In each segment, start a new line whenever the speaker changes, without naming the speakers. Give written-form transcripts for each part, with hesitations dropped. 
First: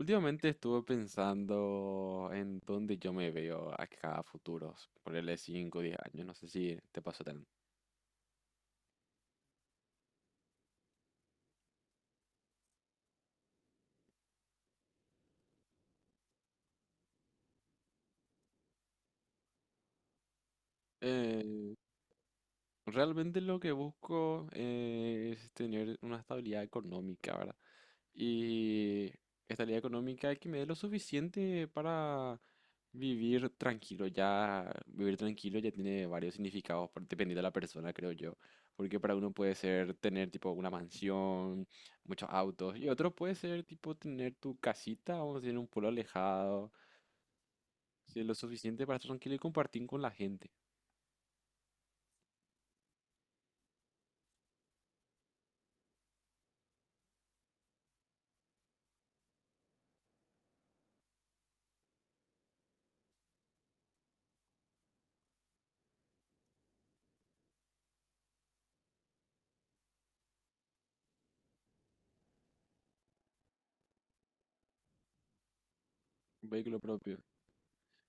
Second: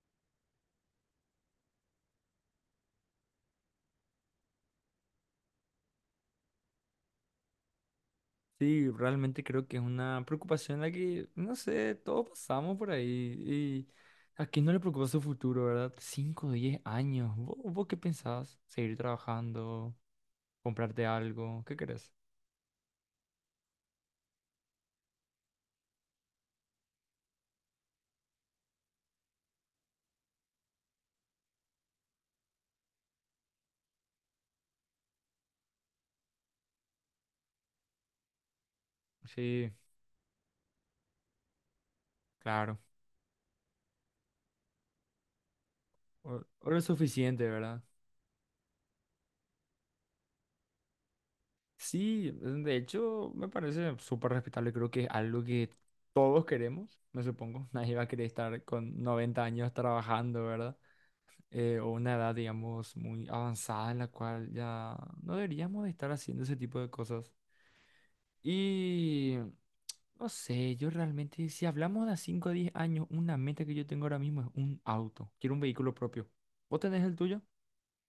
Últimamente estuve pensando en dónde yo me veo acá a futuros, ponerle 5 o 10 años, no sé si te pasó tan.
Sí, realmente creo que es una preocupación la que, no sé, todos pasamos por ahí. Y a quién no le preocupa su futuro, ¿verdad? 5 10 años. ¿Vos qué pensás? ¿Seguir trabajando? ¿Comprarte algo?
Eh,
¿Qué querés?
Realmente lo que busco es tener una estabilidad económica, ¿verdad? Y estabilidad económica que me dé lo suficiente para vivir tranquilo. Ya vivir tranquilo ya tiene varios significados dependiendo de la persona, creo yo. Porque para uno puede
Sí,
ser tener tipo una mansión, muchos autos,
claro.
y otro puede ser tipo tener tu casita, vamos a decir, en un pueblo
O
alejado,
lo suficiente, ¿verdad?
ser lo suficiente para estar tranquilo y compartir con la gente,
Sí, de hecho, me parece súper respetable. Creo que es algo que todos queremos, me supongo. Nadie va a querer estar con 90 años trabajando, ¿verdad? O una edad, digamos, muy avanzada en la cual ya no deberíamos de estar haciendo ese tipo de cosas. Y no sé, yo realmente, si hablamos de 5 a 10 años, una meta que yo tengo ahora mismo es un auto. Quiero un vehículo propio.
un vehículo
¿Vos tenés el
propio.
tuyo?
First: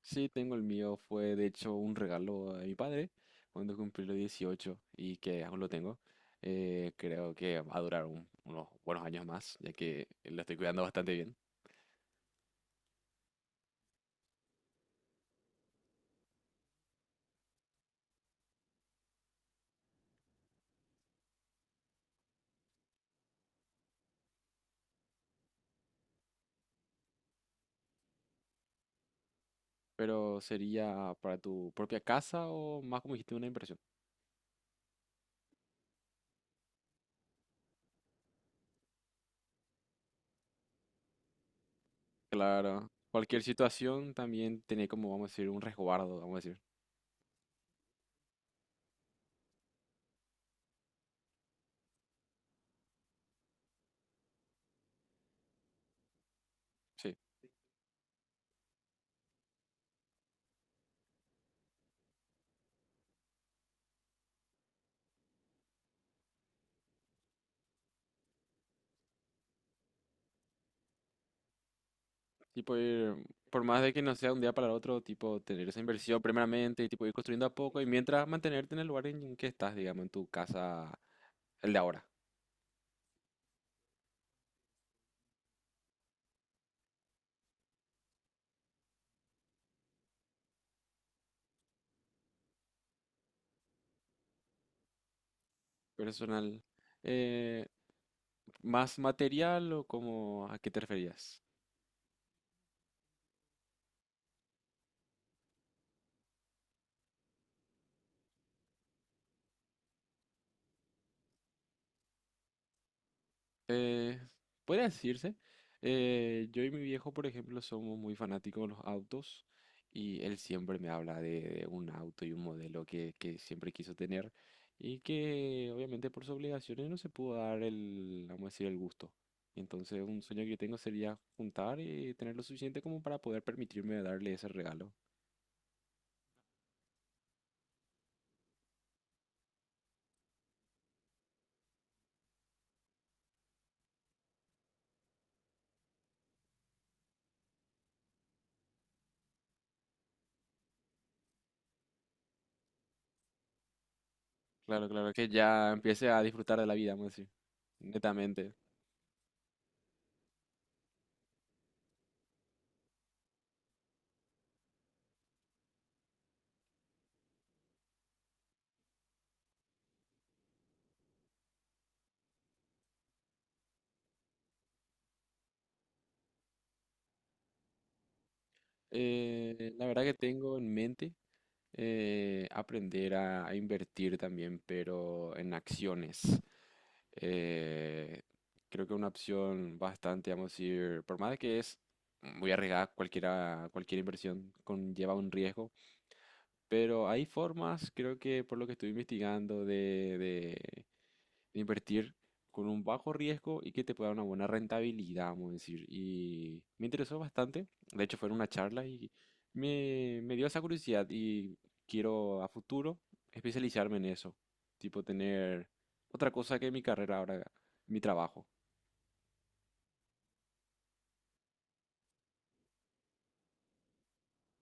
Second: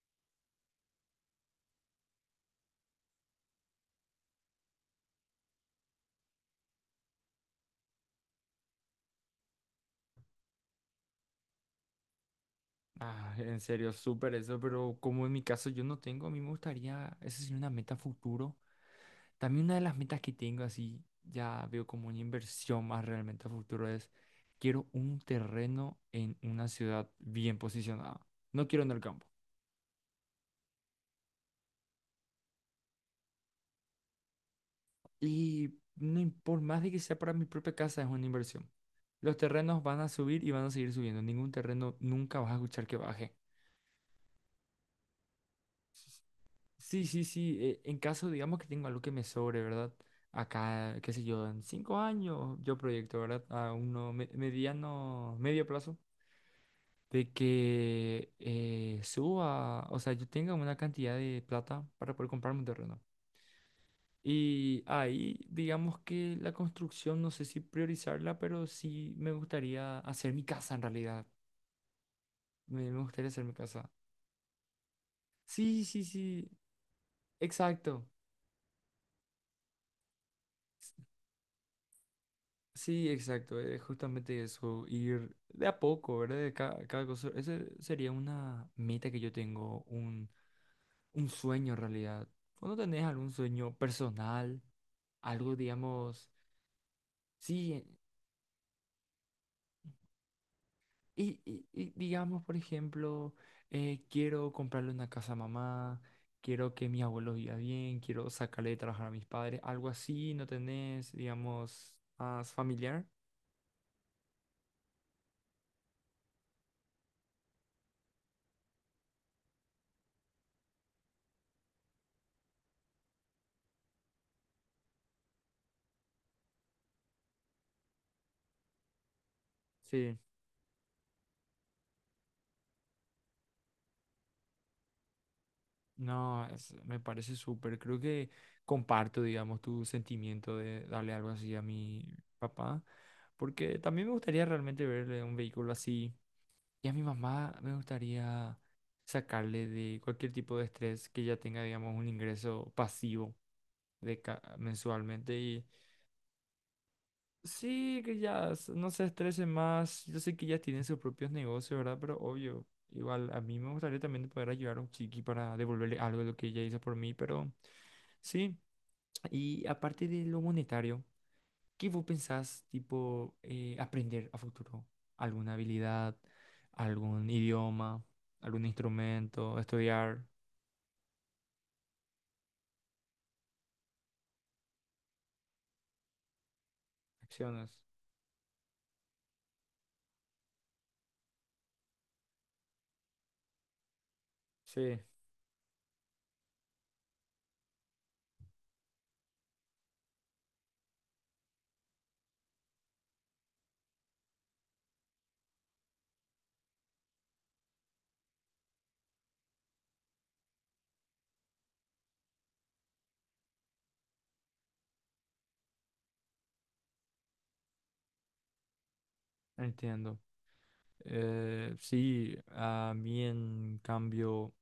Sí, tengo el mío. Fue de hecho un regalo de mi padre cuando cumplí los 18 y que aún lo tengo. Creo que va a durar unos buenos años más, ya que lo estoy cuidando bastante bien.
Ah, en serio, súper eso, pero como en mi caso yo no tengo, a mí me gustaría, esa sería una meta futuro. También una de las metas que tengo, así ya veo como una inversión más realmente a futuro, es quiero un terreno en una ciudad bien posicionada. No quiero en el campo.
Pero sería para tu propia casa o más como dijiste, una inversión.
Y no, por más de que sea para mi propia casa, es una inversión. Los terrenos van a subir y van a seguir subiendo. Ningún terreno nunca vas a escuchar
Claro,
que baje.
cualquier situación también tiene como, vamos a decir, un resguardo, vamos a decir.
Sí, sí, sí. En caso, digamos que tengo algo que me sobre, ¿verdad? Acá, qué sé yo, en 5 años yo proyecto, ¿verdad? A uno medio plazo.
Sí,
De que suba, o sea, yo tenga una cantidad de plata para poder comprarme un terreno. Y ahí, digamos que la construcción, no sé si priorizarla, pero sí me gustaría hacer mi casa en realidad.
tipo
Me
ir,
gustaría hacer mi
por más
casa.
de que no sea un día para el otro, tipo tener esa
Sí, sí,
inversión
sí,
primeramente y tipo ir construyendo a poco y
exacto.
mientras mantenerte en el lugar en que estás, digamos, en tu casa, el de ahora.
Sí, exacto, es justamente eso, ir de a poco, ¿verdad? De cada, cosa. Esa sería una meta que yo tengo, un sueño en realidad. ¿Vos no tenés algún sueño personal? Algo, digamos,
Personal. eh,
sí,
¿más material o cómo a qué te
y,
referías?
y- y digamos, por ejemplo, quiero comprarle una casa a mamá, quiero que mi abuelo viva bien, quiero sacarle de trabajar a mis padres, algo así, ¿no tenés, digamos, más familiar?
Eh, Podría decirse. Eh, yo y mi viejo, por ejemplo, somos muy fanáticos de los autos y él siempre me habla de un auto y un modelo que siempre quiso tener y que obviamente por sus obligaciones no se pudo dar el, vamos a decir, el gusto. Entonces,
Sí,
un sueño que yo tengo sería juntar y tener lo suficiente como para poder permitirme darle ese regalo.
no, es- me parece súper. Creo que comparto, digamos, tu sentimiento de darle algo así a mi papá, porque también me gustaría realmente verle un vehículo así. Y a mi mamá me gustaría sacarle de cualquier tipo de estrés que ella tenga, digamos, un ingreso pasivo de
Claro, claro, que
mensualmente. Y
ya empiece a disfrutar de la vida, vamos a decir,
sí, que ya
netamente.
no se estrese más. Yo sé que ya tienen sus propios negocios, ¿verdad? Pero obvio, igual a mí me gustaría también poder ayudar a un chiqui para devolverle algo de lo que ella hizo por mí. Pero sí, y aparte de lo monetario. ¿Qué vos pensás, tipo, aprender a futuro? ¿Alguna habilidad, algún idioma, algún instrumento,
La verdad que
estudiar?
tengo en mente aprender a invertir también, pero en acciones.
Acciones.
Eh, Creo que una opción bastante, vamos a decir, por más de que es muy arriesgada, cualquiera, cualquier inversión
Sí,
conlleva un riesgo, pero hay formas, creo que por lo que estoy investigando, de invertir con un bajo riesgo y que te pueda dar una buena rentabilidad, vamos a decir. Y me interesó bastante. De hecho, fue en una charla y me dio esa curiosidad y quiero a futuro especializarme en eso. Tipo, tener otra cosa que mi carrera ahora, mi trabajo.
entiendo. Sí, a mí en cambio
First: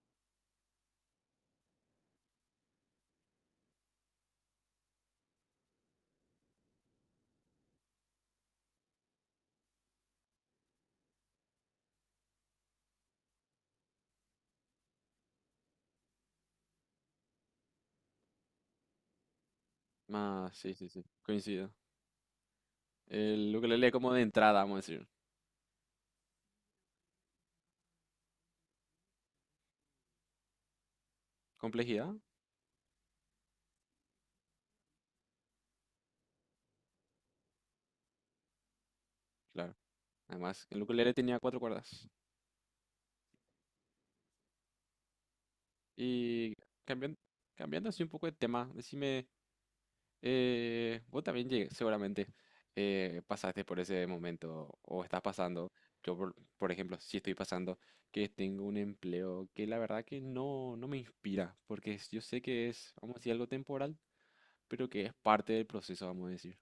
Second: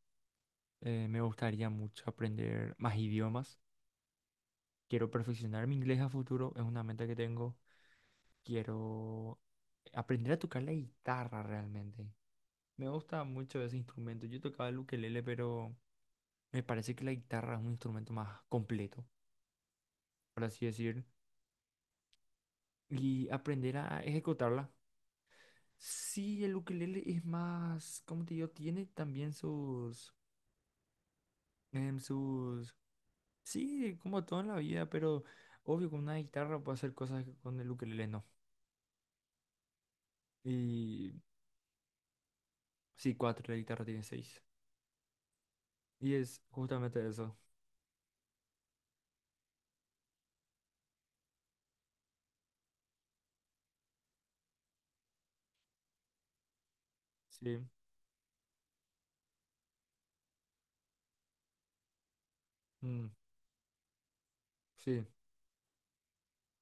me gustaría mucho aprender más idiomas. Quiero perfeccionar mi inglés a futuro, es una meta que tengo. Quiero aprender a tocar la guitarra realmente. Me gusta mucho ese instrumento. Yo tocaba el ukelele, pero me parece que la guitarra es un instrumento más completo, por
Ah,
así
sí, sí, sí,
decir,
coincido.
y
El
aprender
ukelele
a
como de entrada,
ejecutarla.
vamos a decir.
Sí, el ukelele es más, como te digo, tiene también sus, em,
Complejidad,
sus, sí, como todo en la vida, pero obvio con una guitarra puedo hacer cosas que con el ukelele no.
claro. Además, el ukelele
Y
tenía cuatro cuerdas.
sí, cuatro, la guitarra tiene seis. Y es
Y
justamente
cambiando,
eso.
cambiando así un poco de tema, decime, vos también seguramente pasaste por ese momento o estás pasando. Yo, por ejemplo, sí estoy
Sí,
pasando que tengo un empleo que la verdad que no me inspira, porque yo sé que es,
mm,
vamos a decir, algo temporal, pero que
sí,
es parte del proceso, vamos a decir.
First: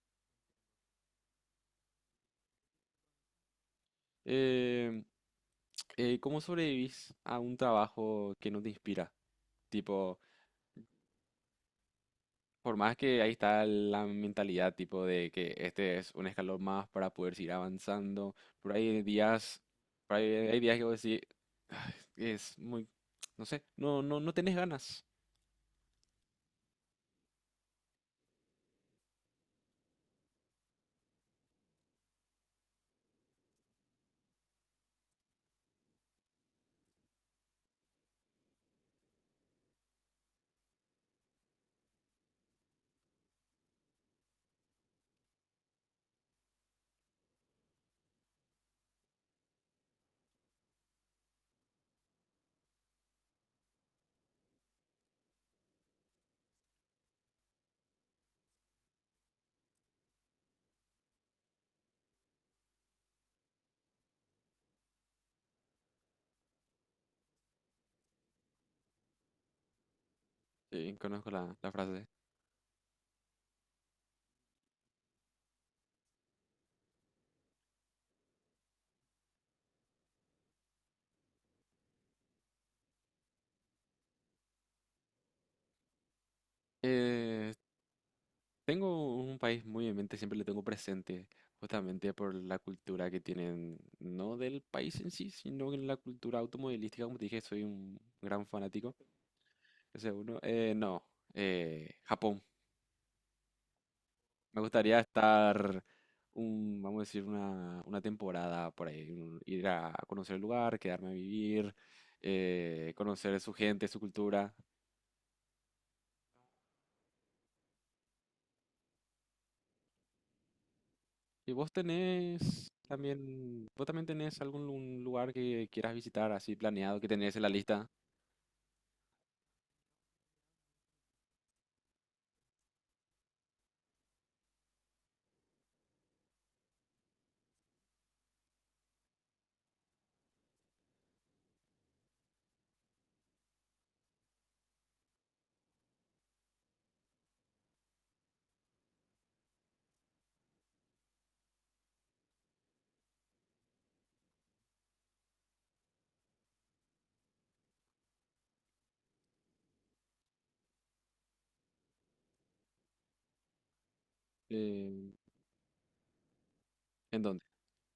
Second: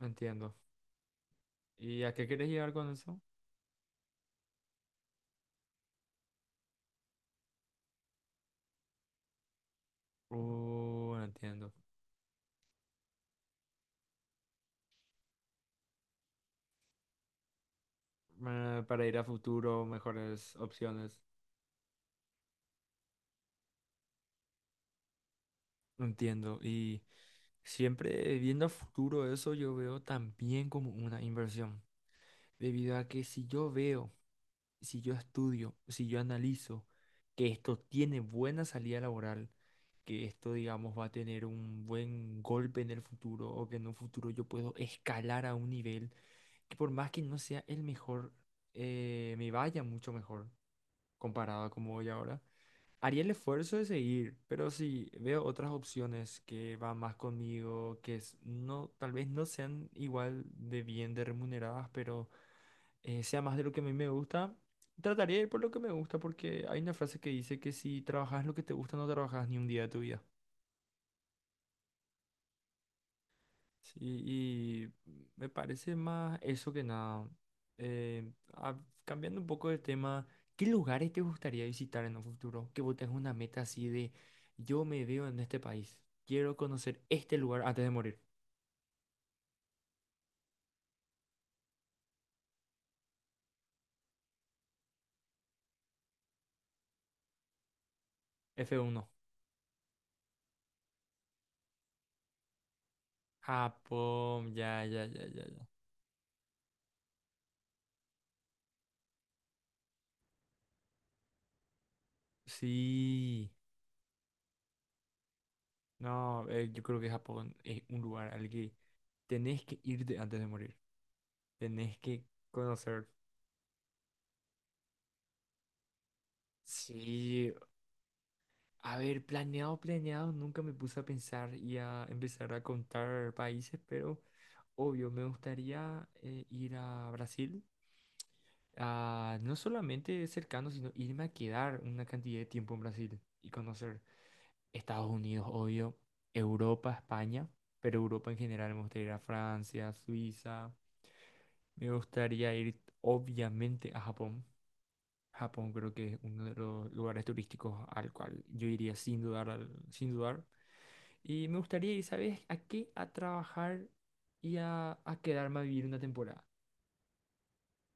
entiendo. ¿Y a qué quieres llegar con eso?
Em, ¿cómo sobrevivís a un trabajo que no te inspira? Tipo,
Oh, entiendo.
por más que ahí está la mentalidad tipo de que este es un escalón más para poder seguir avanzando, pero hay
Para ir a
días,
futuro,
por ahí
mejores
hay días que vos decís,
opciones.
"Ay, es muy, no sé, no, no, no tenés ganas.
Entiendo. Y siempre viendo a futuro eso, yo veo también como una inversión. Debido a que si yo veo, si yo estudio, si yo analizo que esto tiene buena salida laboral, que esto, digamos, va a tener un buen golpe en el futuro o que en un futuro yo puedo escalar a un nivel que por más que no sea el mejor, me vaya mucho mejor comparado a como voy ahora. Haría el esfuerzo de seguir, pero si veo otras opciones que van más conmigo, que es- no, tal vez no sean igual de bien de remuneradas, pero sea más de lo que a mí me gusta, trataría de ir por lo que me gusta, porque hay una frase que dice que si trabajas lo que te gusta, no trabajas ni un día de tu vida.
Sí, conozco la frase.
Sí, y me parece más eso que nada. Eh, ah, cambiando un poco de tema, ¿qué lugares te gustaría visitar en un futuro? Que vos tengas una meta así de yo me veo en este país, quiero conocer este
Eh,
lugar antes de morir.
Tengo un país muy en mente, siempre le tengo presente, justamente por la cultura que tienen, no del país en sí, sino en la cultura automovilística, como te dije, soy un gran
f
fanático,
uno
ese uno. No, Japón.
Japón,
Me
ya,
gustaría
ya, ya, ya, ya.
estar, vamos a decir, una temporada por ahí, ir a conocer el lugar, quedarme a vivir, conocer
Sí,
su gente, su cultura.
no, yo creo que Japón es un lugar al que tenés que irte antes de morir.
¿Y vos
Tenés que
tenés
conocer.
también, vos también tenés algún lugar que quieras visitar así planeado, que tenés en la
Sí,
lista?
a ver, planeado, planeado, nunca me puse a pensar y a empezar a contar países, pero obvio, me gustaría ir a Brasil, a, no solamente cercano, sino irme a quedar una cantidad de tiempo en Brasil y conocer Estados Unidos, obvio, Europa, España, pero Europa en general, me gustaría ir a Francia, Suiza, me gustaría ir obviamente a Japón. Japón creo que es uno de los lugares turísticos al cual yo iría sin dudar, sin dudar. Y me gustaría ir, ¿sabes? ¿A qué? A trabajar y
Eh,
a quedarme a vivir una temporada.
¿En dónde?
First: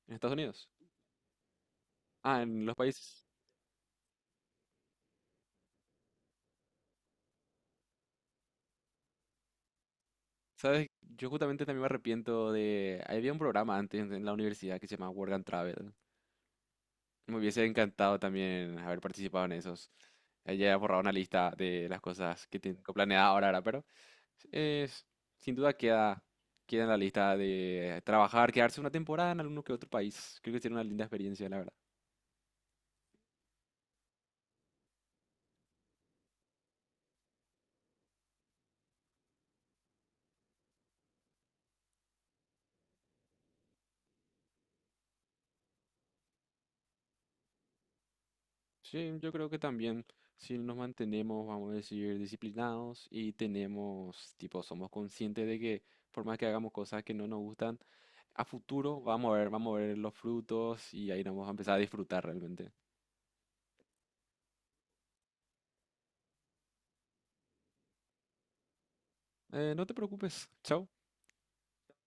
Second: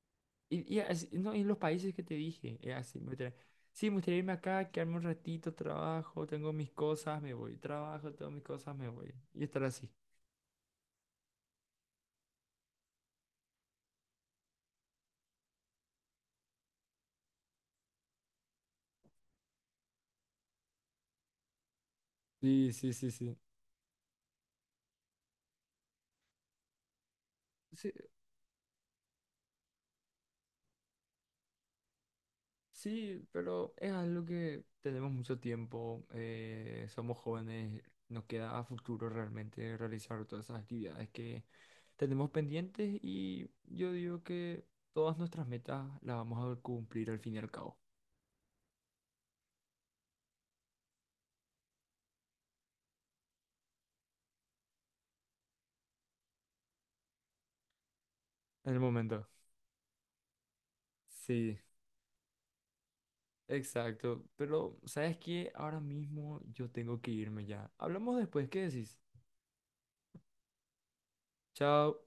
¿En Estados Unidos?
Y así- no, en los países que te
Ah,
dije,
en los
así,
países.
sí, me gustaría irme acá, quedarme un ratito, trabajo, tengo mis cosas, me voy, trabajo, tengo mis cosas, me voy. Y estar así.
¿Sabes? Yo justamente también me arrepiento de... Había un programa antes en la universidad que se llamaba Work and Travel. Me hubiese encantado también haber participado en esos. Ya he borrado una lista de las cosas que
Sí,
tengo
sí, sí,
planeada
sí.
ahora, ahora, pero es- sin duda queda, queda en la lista
Sí,
de trabajar, quedarse una temporada en alguno que otro país. Creo que sería una linda experiencia, la verdad.
sí, pero es algo que tenemos mucho tiempo, somos jóvenes, nos queda a futuro realmente realizar todas esas actividades que tenemos pendientes y yo digo que todas nuestras metas las vamos a cumplir al fin y al cabo.
Sí, yo creo que también si nos mantenemos, vamos a decir, disciplinados y tenemos, tipo, somos conscientes de que por más que hagamos cosas que no nos gustan, a
En el
futuro
momento.
vamos a ver los frutos y ahí nos vamos a
Sí,
empezar a disfrutar realmente.
exacto. Pero, ¿sabes qué? Ahora mismo yo tengo que irme ya. Hablamos después, ¿qué decís?
No te preocupes. Chao.
Chao.